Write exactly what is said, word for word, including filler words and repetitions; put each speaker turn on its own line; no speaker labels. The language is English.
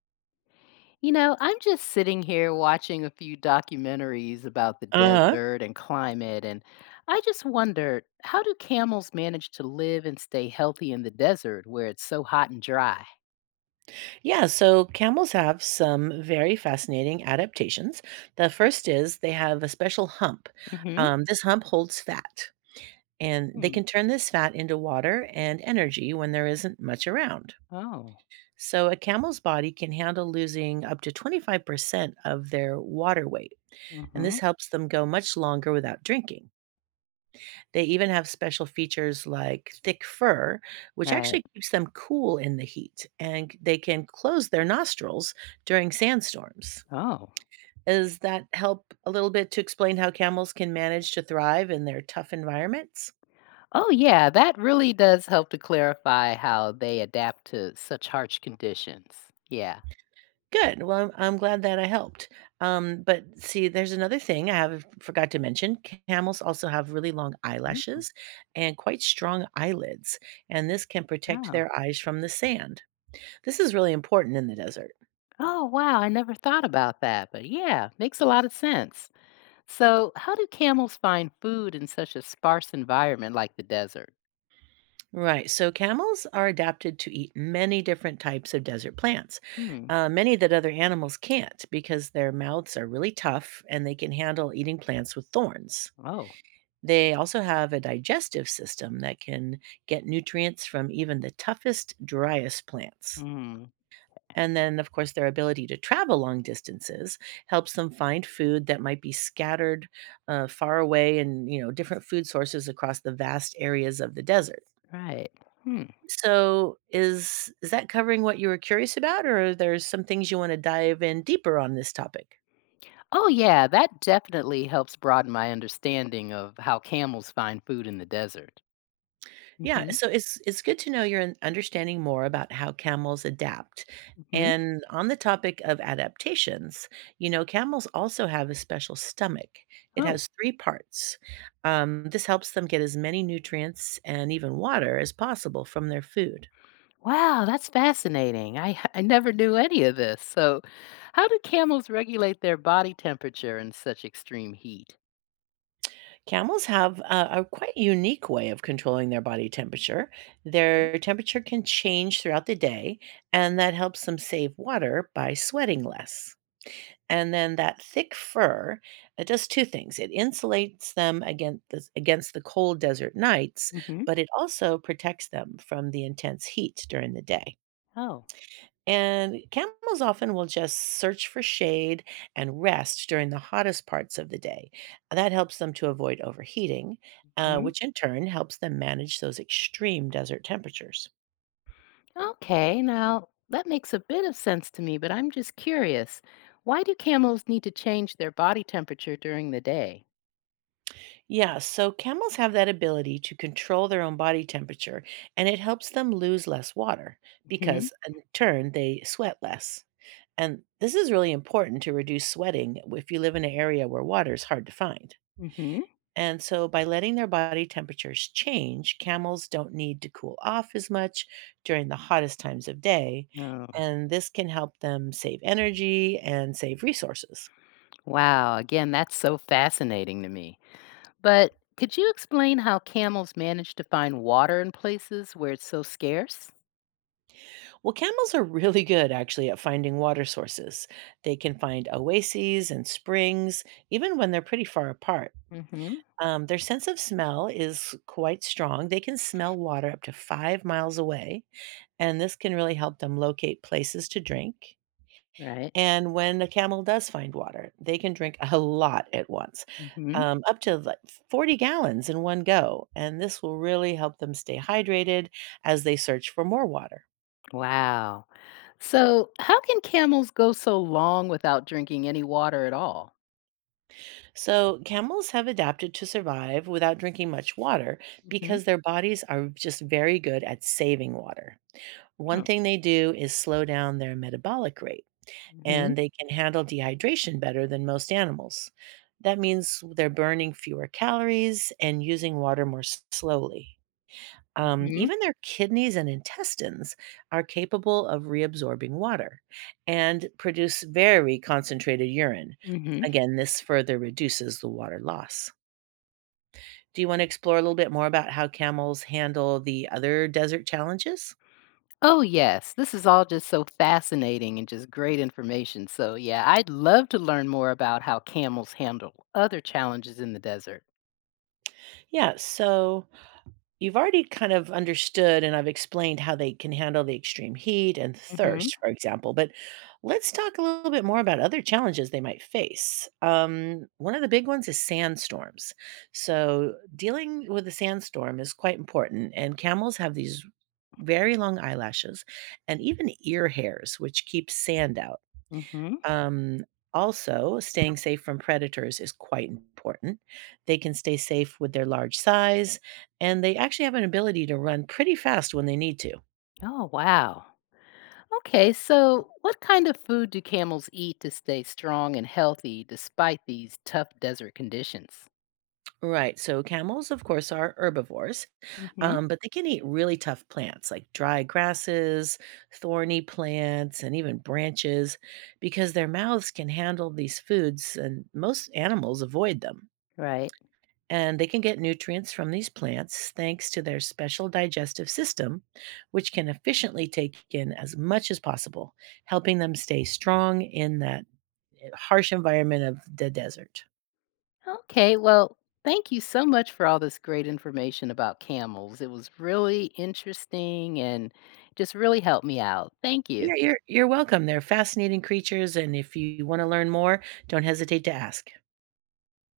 You know, I'm just sitting here watching a few documentaries about the
Uh-huh.
desert and climate, and I just wondered, how do camels manage to live and stay healthy in the desert where it's so hot and dry?
Yeah, so camels have some very fascinating adaptations. The first is they have a special hump.
Hmm.
Um, this hump holds fat, and they can turn this fat into water and energy when there isn't much around.
Oh.
So a camel's body can handle losing up to twenty-five percent of their water weight, and this
Hmm.
helps them go much longer without drinking. They even have special features like thick fur, which
Right.
actually keeps them cool in the heat, and c- they can close their nostrils during sandstorms.
Oh.
Does that help a little bit to explain how camels can manage to thrive in their tough environments?
Oh, yeah, that really does help to clarify how they adapt to such harsh conditions. Yeah.
Good. Well, I'm, I'm glad that I helped. Um, but see, there's another thing I have forgot to mention. Camels also have really long
Mm.
eyelashes and quite strong eyelids, and this can protect
Oh.
their eyes from the sand. This is really important in the desert.
Oh, wow, I never thought about that, but yeah, makes a lot of sense. So, how do camels find food in such a sparse environment like the desert?
Right. So camels are adapted to eat many different types of desert plants,
Hmm.
uh, many that other animals can't because their mouths are really tough and they can handle eating plants with thorns.
Oh.
They also have a digestive system that can get nutrients from even the toughest, driest plants.
Hmm.
And then, of course, their ability to travel long distances helps them find food that might be scattered uh, far away and, you know, different food sources across the vast areas of the desert.
Right. Hmm.
So is is that covering what you were curious about, or are there some things you want to dive in deeper on this topic?
Oh, yeah, that definitely helps broaden my understanding of how camels find food in the desert.
Yeah,
Hmm.
so it's it's good to know you're un- understanding more about how camels adapt.
Hmm.
And on the topic of adaptations, you know, camels also have a special stomach. It
Oh,
has three parts. Um, this helps them get as many nutrients and even water as possible from their food.
wow, that's fascinating. I, h- I never knew any of this. So, how do camels regulate their body temperature in such extreme heat?
Camels have a, a quite unique way of controlling their body temperature. Their temperature can change throughout the day, and that helps them save water by sweating less. And then that thick fur, it does two things. It insulates them against the, against the cold desert nights,
Mm-hmm.
but it also protects them from the intense heat during the day.
Oh.
And camels often will just search for shade and rest during the hottest parts of the day. That helps them to avoid overheating, uh, which in turn helps them manage those extreme desert temperatures.
Okay, now that makes a bit of sense to me, but I'm just curious. Why do camels need to change their body temperature during the day?
Yeah, so camels have that ability to control their own body temperature, and it helps them lose less water
Hmm.
because in turn they sweat less. And this is really important to reduce sweating if you live in an area where water is hard to find.
Hmm.
And so, by letting their body temperatures change, camels don't need to cool off as much during the hottest times of day.
Oh,
And this can help them save energy and save resources.
wow. Again, that's so fascinating to me. But could you explain how camels manage to find water in places where it's so scarce?
Well, camels are really good actually at finding water sources. They can find oases and springs, even when they're pretty far apart.
Hmm.
Um, their sense of smell is quite strong. They can smell water up to five miles away, and this can really help them locate places to drink.
Right.
And when the camel does find water, they can drink a lot at once,
Hmm.
um, up to like forty gallons in one go. And this will really help them stay hydrated as they search for more water.
Wow. So, how can camels go so long without drinking any water at all?
So, camels have adapted to survive without drinking much water
Hmm.
because their bodies are just very good at saving water. One
Oh.
thing they do is slow down their metabolic rate,
Hmm.
and they can handle dehydration better than most animals. That means they're burning fewer calories and using water more s- slowly. Um,
Hmm.
even their kidneys and intestines are capable of reabsorbing water and produce very concentrated urine.
Hmm.
Again, this further reduces the water loss. Do you want to explore a little bit more about how camels handle the other desert challenges?
Oh, yes. This is all just so fascinating and just great information. So, yeah, I'd love to learn more about how camels handle other challenges in the desert.
Yeah, so you've already kind of understood and I've explained how they can handle the extreme heat and
Hmm.
thirst, for example, but let's talk a little bit more about other challenges they might face. Um, one of the big ones is sandstorms. So, dealing with a sandstorm is quite important, and camels have these very long eyelashes and even ear hairs, which keep sand out.
Hmm.
Um, also, staying safe from predators is quite important. They can stay safe with their large size, and they actually have an ability to run pretty fast when they need to.
Oh, wow. Okay, so what kind of food do camels eat to stay strong and healthy despite these tough desert conditions?
Right. So camels, of course, are herbivores,
Hmm.
um, but they can eat really tough plants like dry grasses, thorny plants, and even branches because their mouths can handle these foods, and most animals avoid them,
Right.
and they can get nutrients from these plants thanks to their special digestive system, which can efficiently take in as much as possible, helping them stay strong in that eh, harsh environment of the desert.
Okay, well, thank you so much for all this great information about camels. It was really interesting and just really helped me out. Thank you.
Yeah, you're you're welcome. They're fascinating creatures, and if you want to learn more, don't hesitate to ask.